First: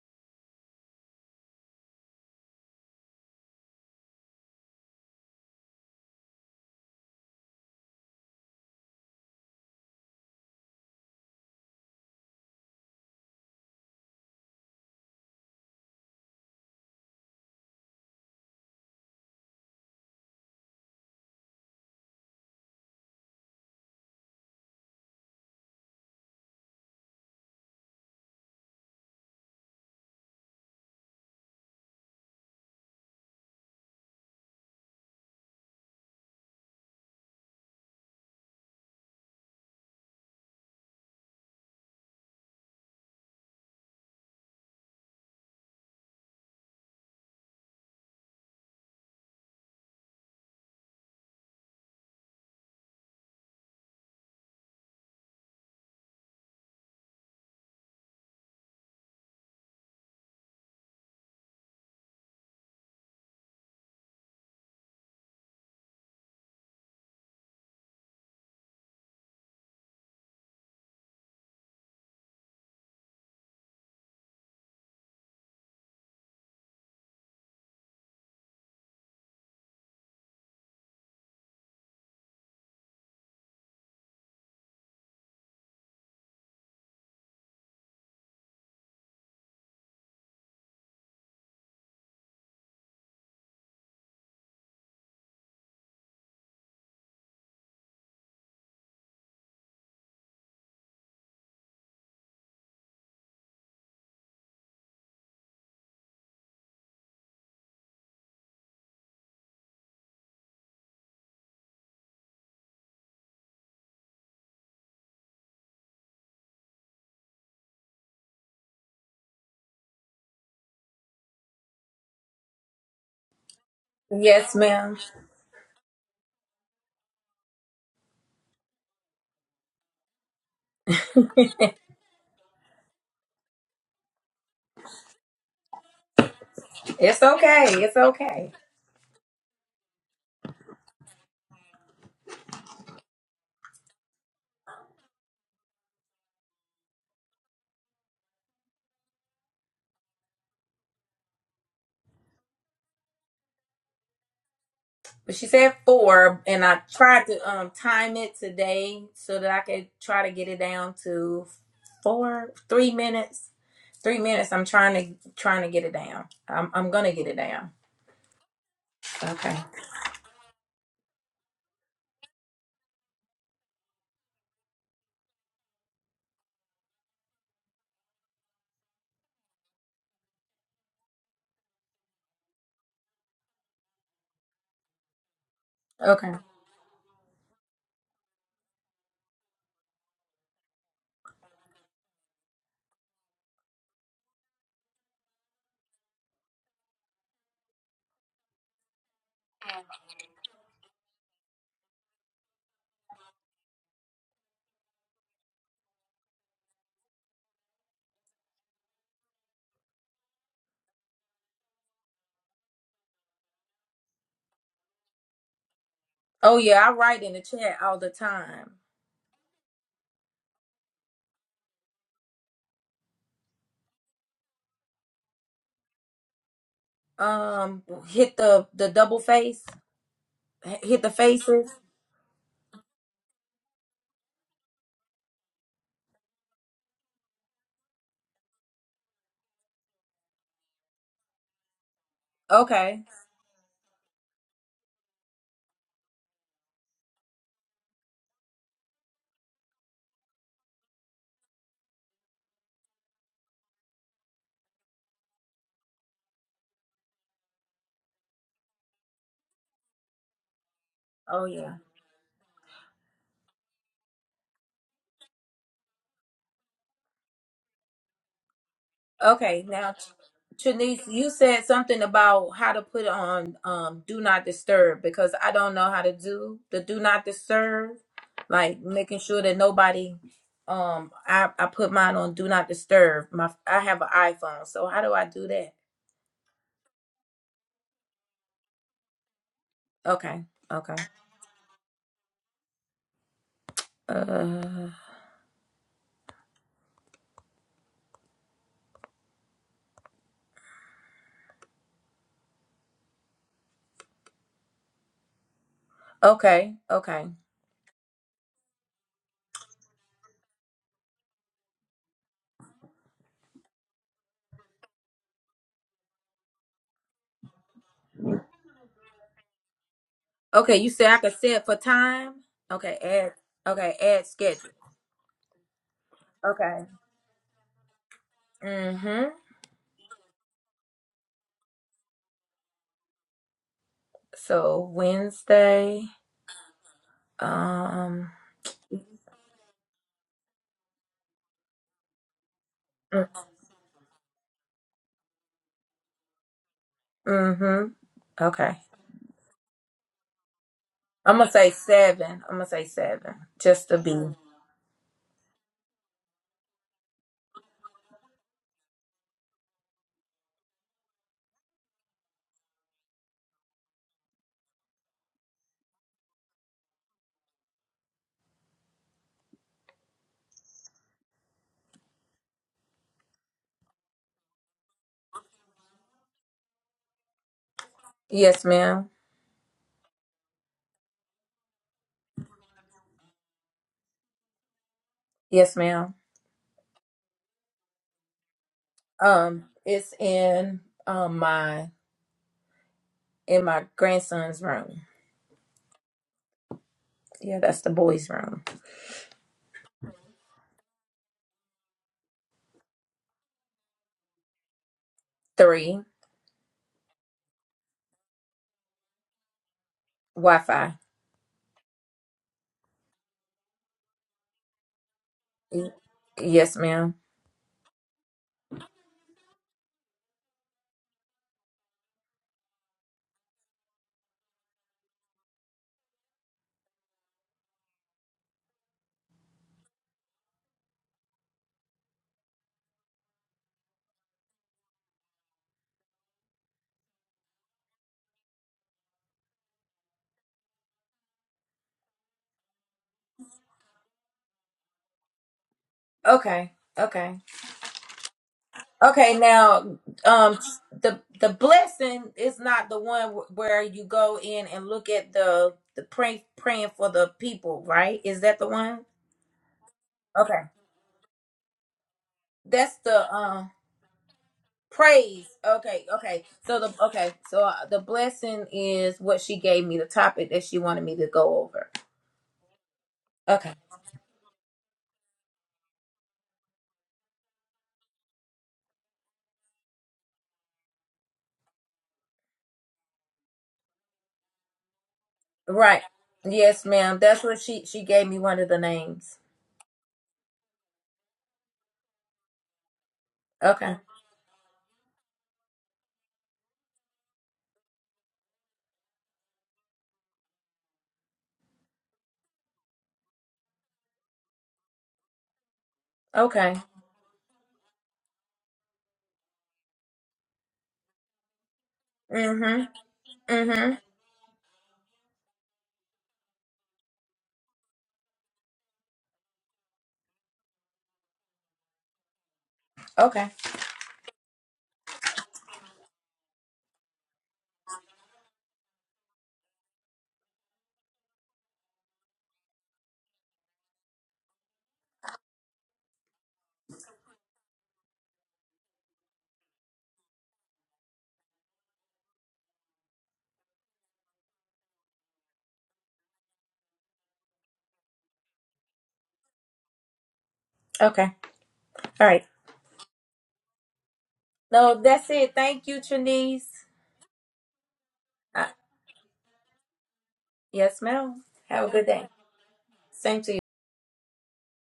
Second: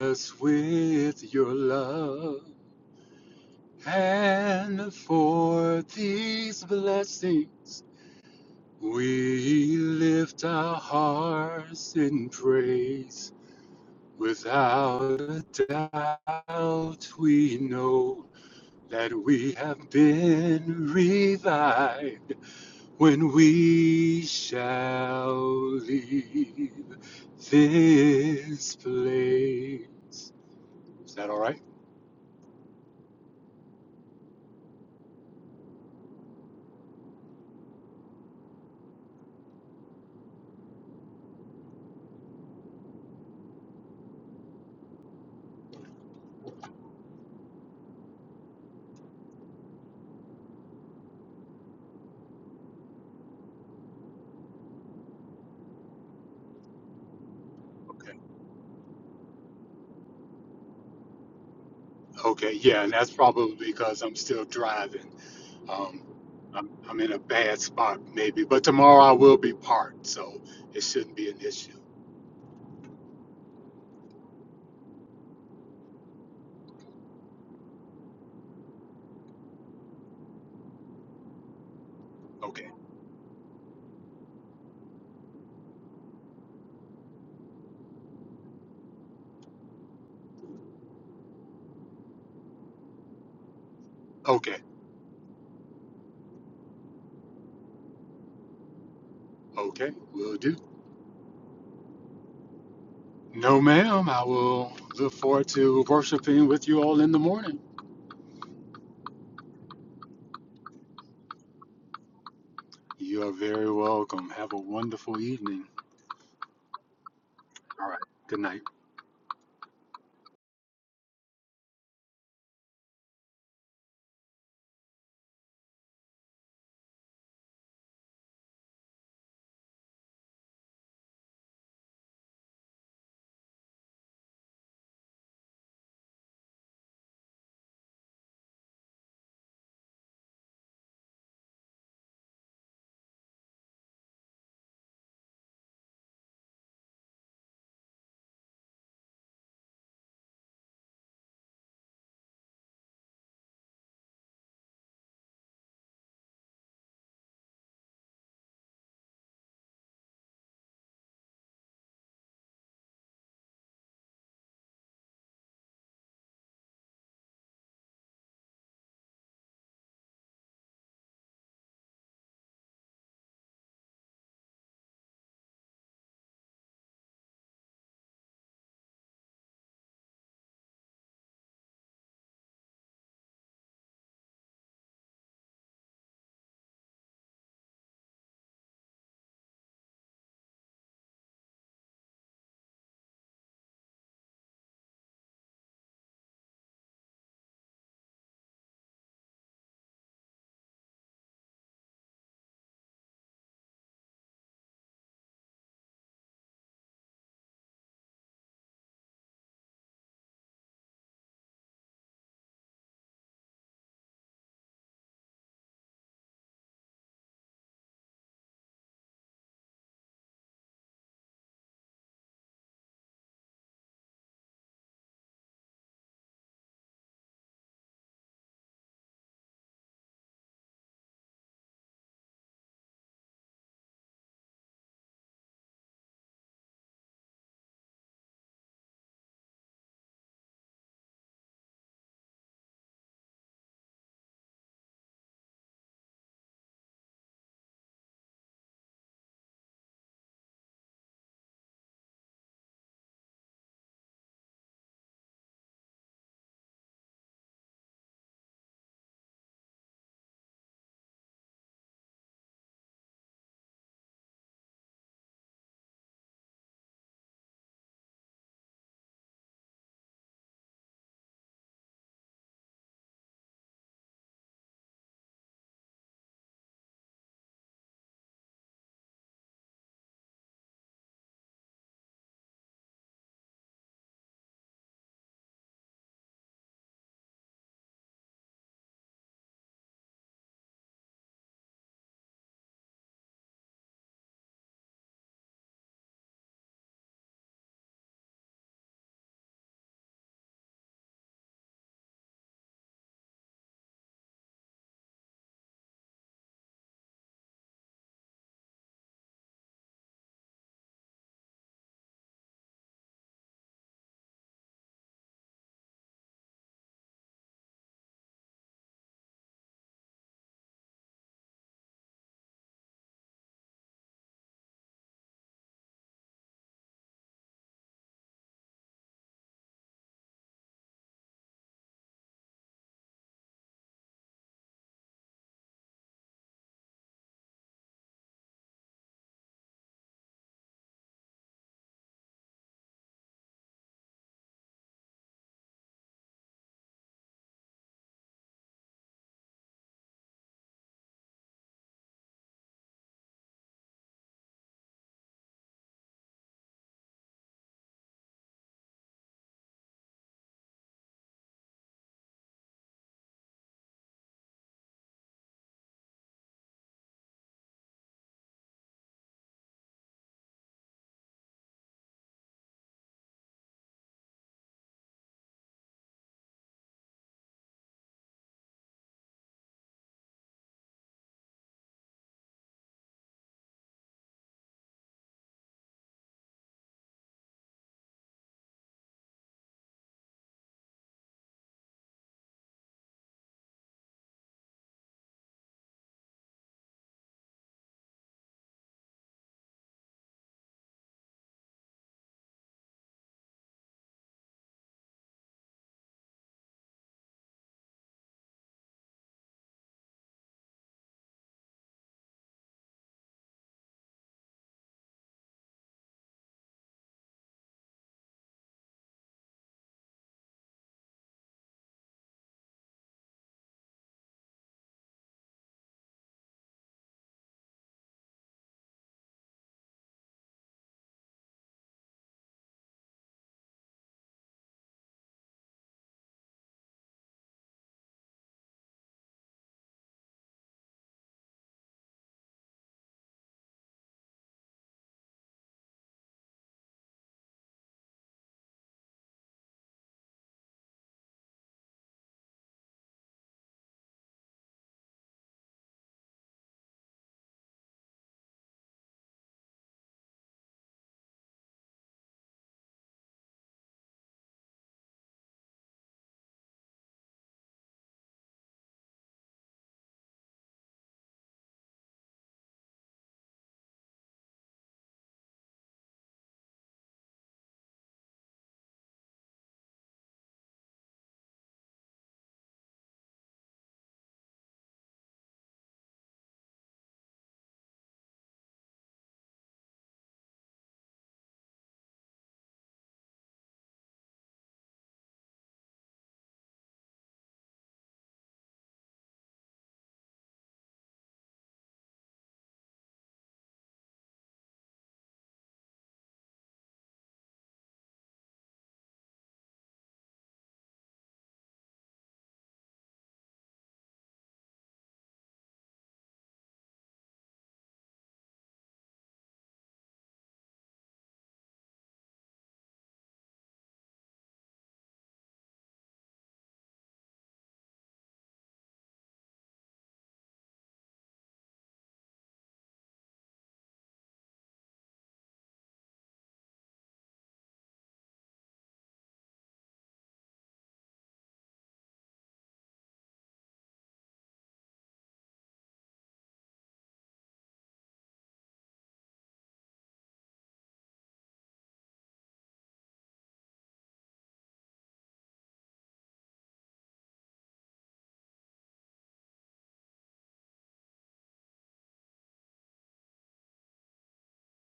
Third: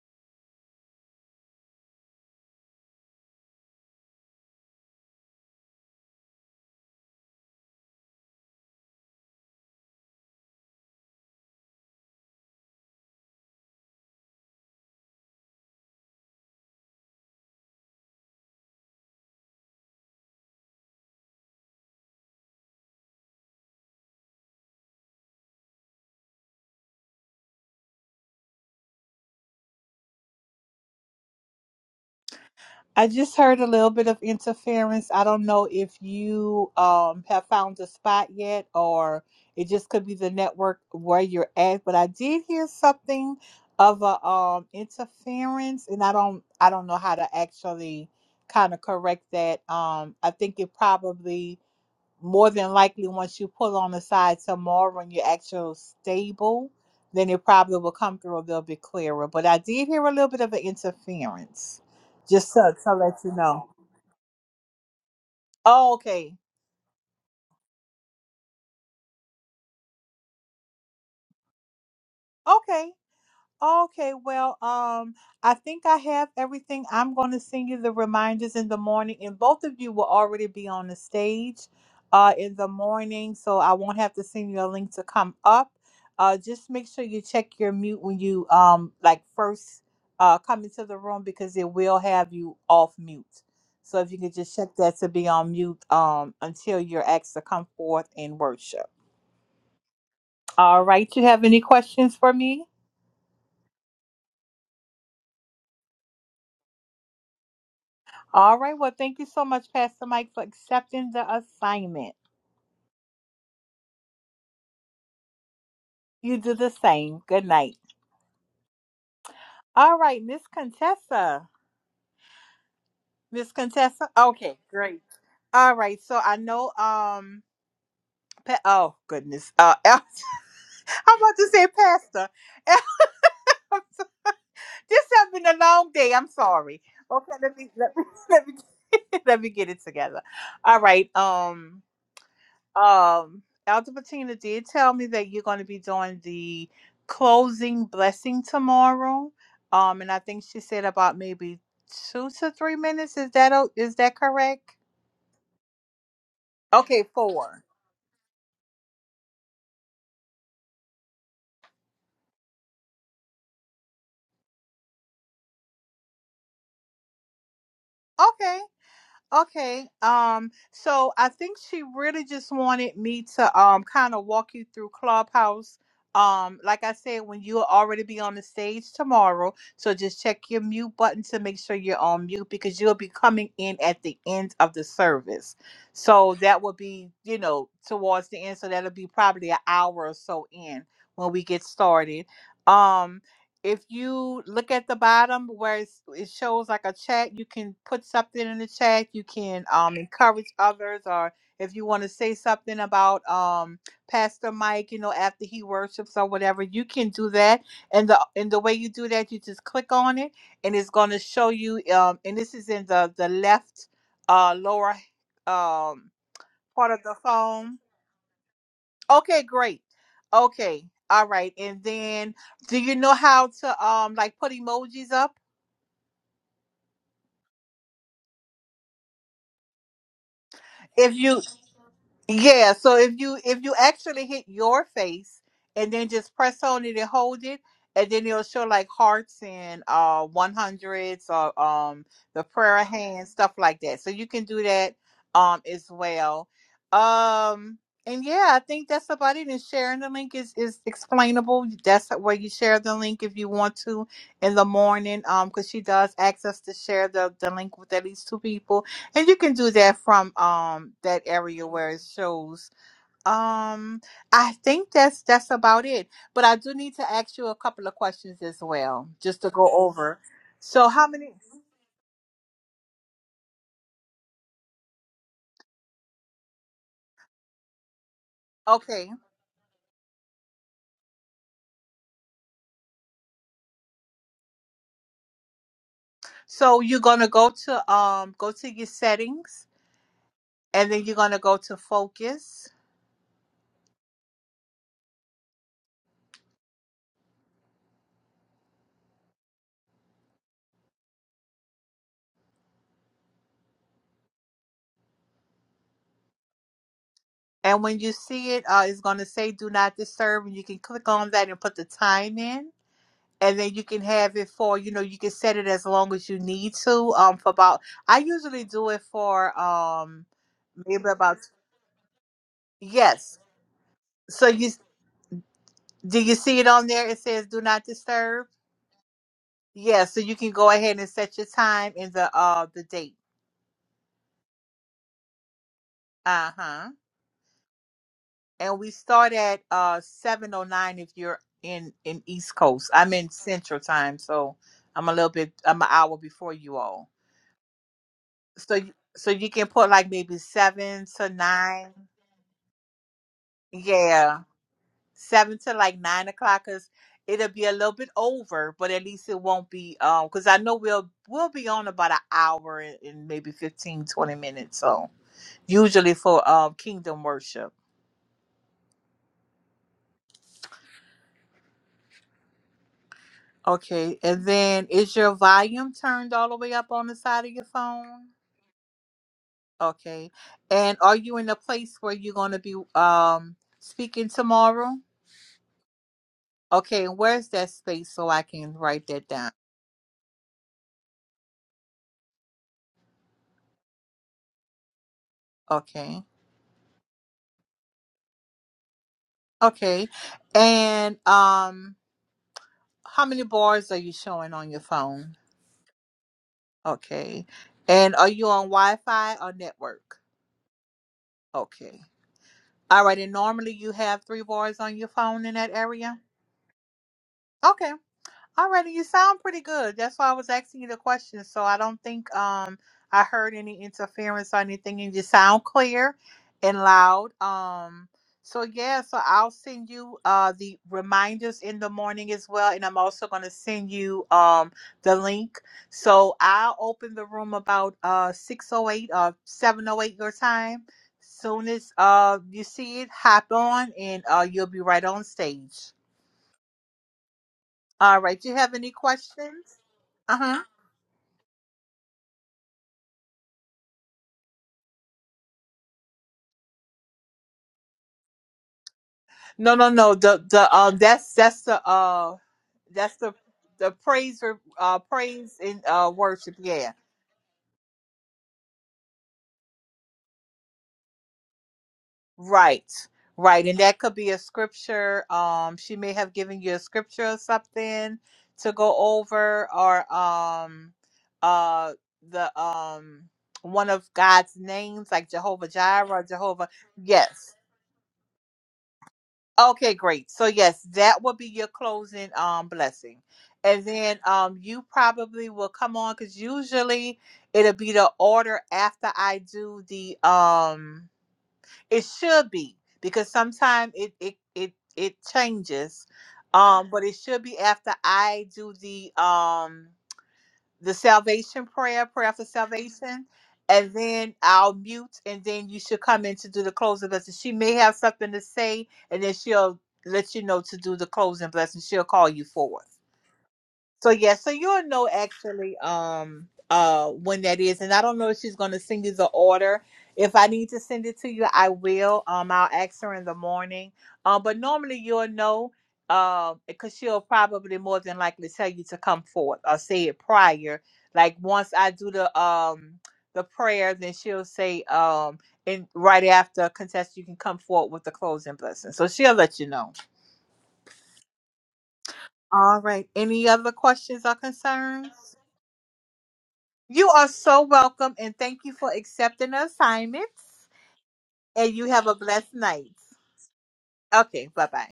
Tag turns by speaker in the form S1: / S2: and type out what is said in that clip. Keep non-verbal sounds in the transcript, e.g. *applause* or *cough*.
S1: us with your love. And for these blessings, we lift our hearts in praise. Without a doubt, we know that we have been revived when we shall leave this place. Is that all right?
S2: I just heard a little bit of interference. I don't know if you um have found a spot yet or it just could be the network where you're at, but I did hear something of a um interference and I don't I don't know how to actually kind of correct that. Um I think it probably more than likely once you pull on the side tomorrow and you're actually stable, then it probably will
S1: Okay.
S2: come through a little bit clearer. But I did hear a little bit of an interference, just
S1: Okay,
S2: so
S1: yeah, and
S2: to
S1: that's
S2: let you
S1: probably
S2: know.
S1: because I'm still driving.
S2: Oh,
S1: Um,
S2: okay,
S1: I'm, I'm in a bad spot, maybe, but tomorrow I will be parked, so it shouldn't be an issue.
S2: okay. Okay, well, um, I think I have everything. I'm going to send you the reminders in the morning, and both of you will already be on the stage uh, in the
S1: Okay,
S2: morning, so I won't have to send you a link to come up. Uh, just make sure you check your mute when you um like first uh come into the room because it will have you off mute. So if you could just
S1: okay,
S2: check that to be on mute um until you're asked to come forth and worship.
S1: okay, will do.
S2: All right, you have any questions for me?
S1: No, ma'am, I will look forward to worshiping with you all in the morning.
S2: All right. Well, thank you so much, Pastor Mike, for accepting the assignment.
S1: You are very welcome. Have a wonderful evening.
S2: You do the same. Good night.
S1: All right, good night.
S2: All right, Miss Contessa. Miss Contessa.
S3: Yes,
S2: Okay,
S3: ma'am.
S2: great. All right. So I know. Um. Pa- oh goodness. Uh, *laughs* I'm about to say Pastor. *laughs* I'm so- this has been a long day. I'm sorry.
S3: It's
S2: Okay. Let
S3: okay.
S2: me let
S3: It's
S2: me *laughs* let
S3: okay.
S2: me, *laughs* let me get it together. All right. Um. Um, Elder Patina did tell me that you're going to be doing the closing blessing tomorrow. Um, and I think she said about maybe two to three minutes. Is that o- is that correct?
S3: But she said four, and I
S2: Okay,
S3: tried to
S2: four.
S3: um time it today so that I could try to get it down to four, three minutes. Three minutes. I'm trying to trying to get it down. I'm I'm gonna get it down.
S2: Okay.
S3: Okay.
S2: Okay. Um, so I think she really just wanted me to um kind of walk you through Clubhouse. Um, like I said, when you'll already be on the stage tomorrow. So just check your mute button to make sure you're on mute because you'll be coming in at the end of the service. So
S3: Okay.
S2: that will be, you know, towards the end. So that'll be probably an hour or so in when we get started. Um if you look at the bottom where it's, it shows like a chat, you can put something in the chat. You can um, encourage others, or if you want to say something about um, Pastor Mike, you know, after he worships or whatever, you can do that. And the and the way you do that, you just click on it, and it's going to show you. Um, and this is in the the left uh, lower um,
S3: Oh yeah,
S2: part
S3: I
S2: of the
S3: write in the
S2: phone
S3: chat all the time.
S2: Okay, great. Okay. All right. And then do you know how to um like put emojis up?
S3: Um, hit the the double face. H- Hit the
S2: If you.
S3: faces.
S2: Yeah, so if you if you actually hit your face and then just press on it and hold it, and then it'll show like hearts and uh one hundreds or um the prayer
S3: Okay.
S2: hands stuff like that. So you can do that um as well. Um and yeah, I think that's about it. And sharing the link is is explainable. That's where you share the link if you want to in the morning. Um, because she does ask us to share the the link with at least two people and you can do that from um that
S3: Oh
S2: area
S3: yeah.
S2: where it shows. Um I think that's that's about it. But I do need to ask you a couple of questions as well, just to
S3: Okay.
S2: go
S3: Now
S2: over. So how
S3: Shanice,
S2: many
S3: you said something about how to put on um do not disturb because I don't know how to do the do not disturb, like
S2: okay.
S3: making sure that nobody um I, I put mine on do not disturb. My I have an iPhone, so how do I do that?
S2: So you're gonna go to um go to your settings
S3: Okay,
S2: and
S3: okay.
S2: then you're gonna go to focus.
S3: Uh okay, okay.
S2: And when you see it, uh, it's gonna say do not disturb and you can click on that and put the time in and then you can have it for you know you can set it as long as you need to um for about i usually do it for um
S3: Okay, you
S2: maybe
S3: said I could
S2: about
S3: set for time? Okay, add
S2: yes
S3: okay, add
S2: so you
S3: schedule.
S2: do you see it
S3: Okay.
S2: on there it says do not disturb
S3: Mm-hmm.
S2: yeah so you can go ahead and set your time and the uh the date
S3: So Wednesday,
S2: uh-huh
S3: um
S2: and we start at uh 709 if you're in in east coast i'm in central time so i'm a little bit i'm an hour before you all
S3: Mm-hmm.
S2: so
S3: Okay.
S2: you so you can put like maybe seven to
S3: I'm gonna say
S2: nine
S3: seven. I'm gonna say seven, just to be.
S2: Yeah, seven to like nine o'clock, cause it'll be a little bit over, but at least it won't be um, cause I know we'll we'll be on about an hour and, and maybe 15 20 minutes. So usually for um kingdom worship. Okay, and then is your volume turned all the way up on the side of your phone?
S3: Yes, ma'am.
S2: Okay, and are you in a place where you're gonna be um speaking tomorrow?
S3: Yes, ma'am.
S2: Okay, and where's that space so I can write that down?
S3: Um, it's in um my in my grandson's room.
S2: Okay.
S3: Yeah, that's the boys' room.
S2: Okay. And um how many bars are you showing on your phone?
S3: Three
S2: Okay. And are you on Wi-Fi or network?
S3: Wi-Fi.
S2: Okay. All right. And normally you have three bars on your phone in that
S3: Y-
S2: area?
S3: Yes, ma'am.
S2: Okay. Alrighty, you sound pretty good. That's why I was asking you the question. So I don't think um I heard any interference or anything. And you sound clear and loud. Um so yeah, so I'll send you uh the reminders in the morning as well. And I'm also gonna send you um the link. So I'll open the room about uh six oh eight or seven oh eight your time. Soon as uh you see it, hop on and uh you'll be right on stage.
S3: Okay. Okay.
S2: All right, do you have any
S3: Okay.
S2: questions?
S3: Now, um,
S2: Uh-huh.
S3: the the blessing is not the one wh- where you go in and look at the the pray praying for the people, right? Is that the one?
S2: No, no, no. The
S3: Okay.
S2: the um that's that's the uh
S3: That's
S2: that's the
S3: the um.
S2: the praise or uh
S3: Praise.
S2: praise and
S3: Okay,
S2: uh
S3: okay.
S2: worship,
S3: So
S2: yeah.
S3: the okay, so uh, the blessing is what she gave me, the topic that she wanted me to go over.
S2: Right. Right.
S3: Okay.
S2: And that could be a scripture. Um she may have given you a scripture or something to go over or um uh the um one of God's names like Jehovah
S3: Right.
S2: Jireh, Jehovah.
S3: Yes, ma'am. That's
S2: Yes.
S3: what she she gave me one of the names.
S2: Okay, great. So yes, that will be your closing um blessing. And
S3: Okay.
S2: then um you probably will come on because usually it'll be the order after I do the um it should be because sometimes it it it it changes.
S3: Okay.
S2: Um but it should be after I do the um the salvation prayer, prayer for
S3: Mhm.
S2: salvation, and
S3: Mhm.
S2: then I'll mute, and then you should come in to do the closing blessing. She may have something to say, and then she'll let you know to do the closing blessing. She'll call you forth.
S3: Okay.
S2: So yeah, so you'll know actually um uh when that is, and I don't know if she's gonna send you the order. If I need to send it to you, I will. Um, I'll ask her in the morning. Um, but normally you'll know, um, because she'll probably more than likely tell you to come forth or say it prior. Like once I do the um the prayer, then she'll say um and right after contest you can come forward with the closing blessing. So she'll let you know.
S3: Okay. All right.
S2: All right. Any other questions or
S3: No,
S2: concerns?
S3: that's it. Thank you, Trinice.
S2: You are so welcome, and thank
S3: Uh,
S2: you for accepting the assignments.
S3: yes, ma'am.
S2: And you
S3: Have a good
S2: have a
S3: day.
S2: blessed night.
S3: Same to you.
S2: Okay, bye bye.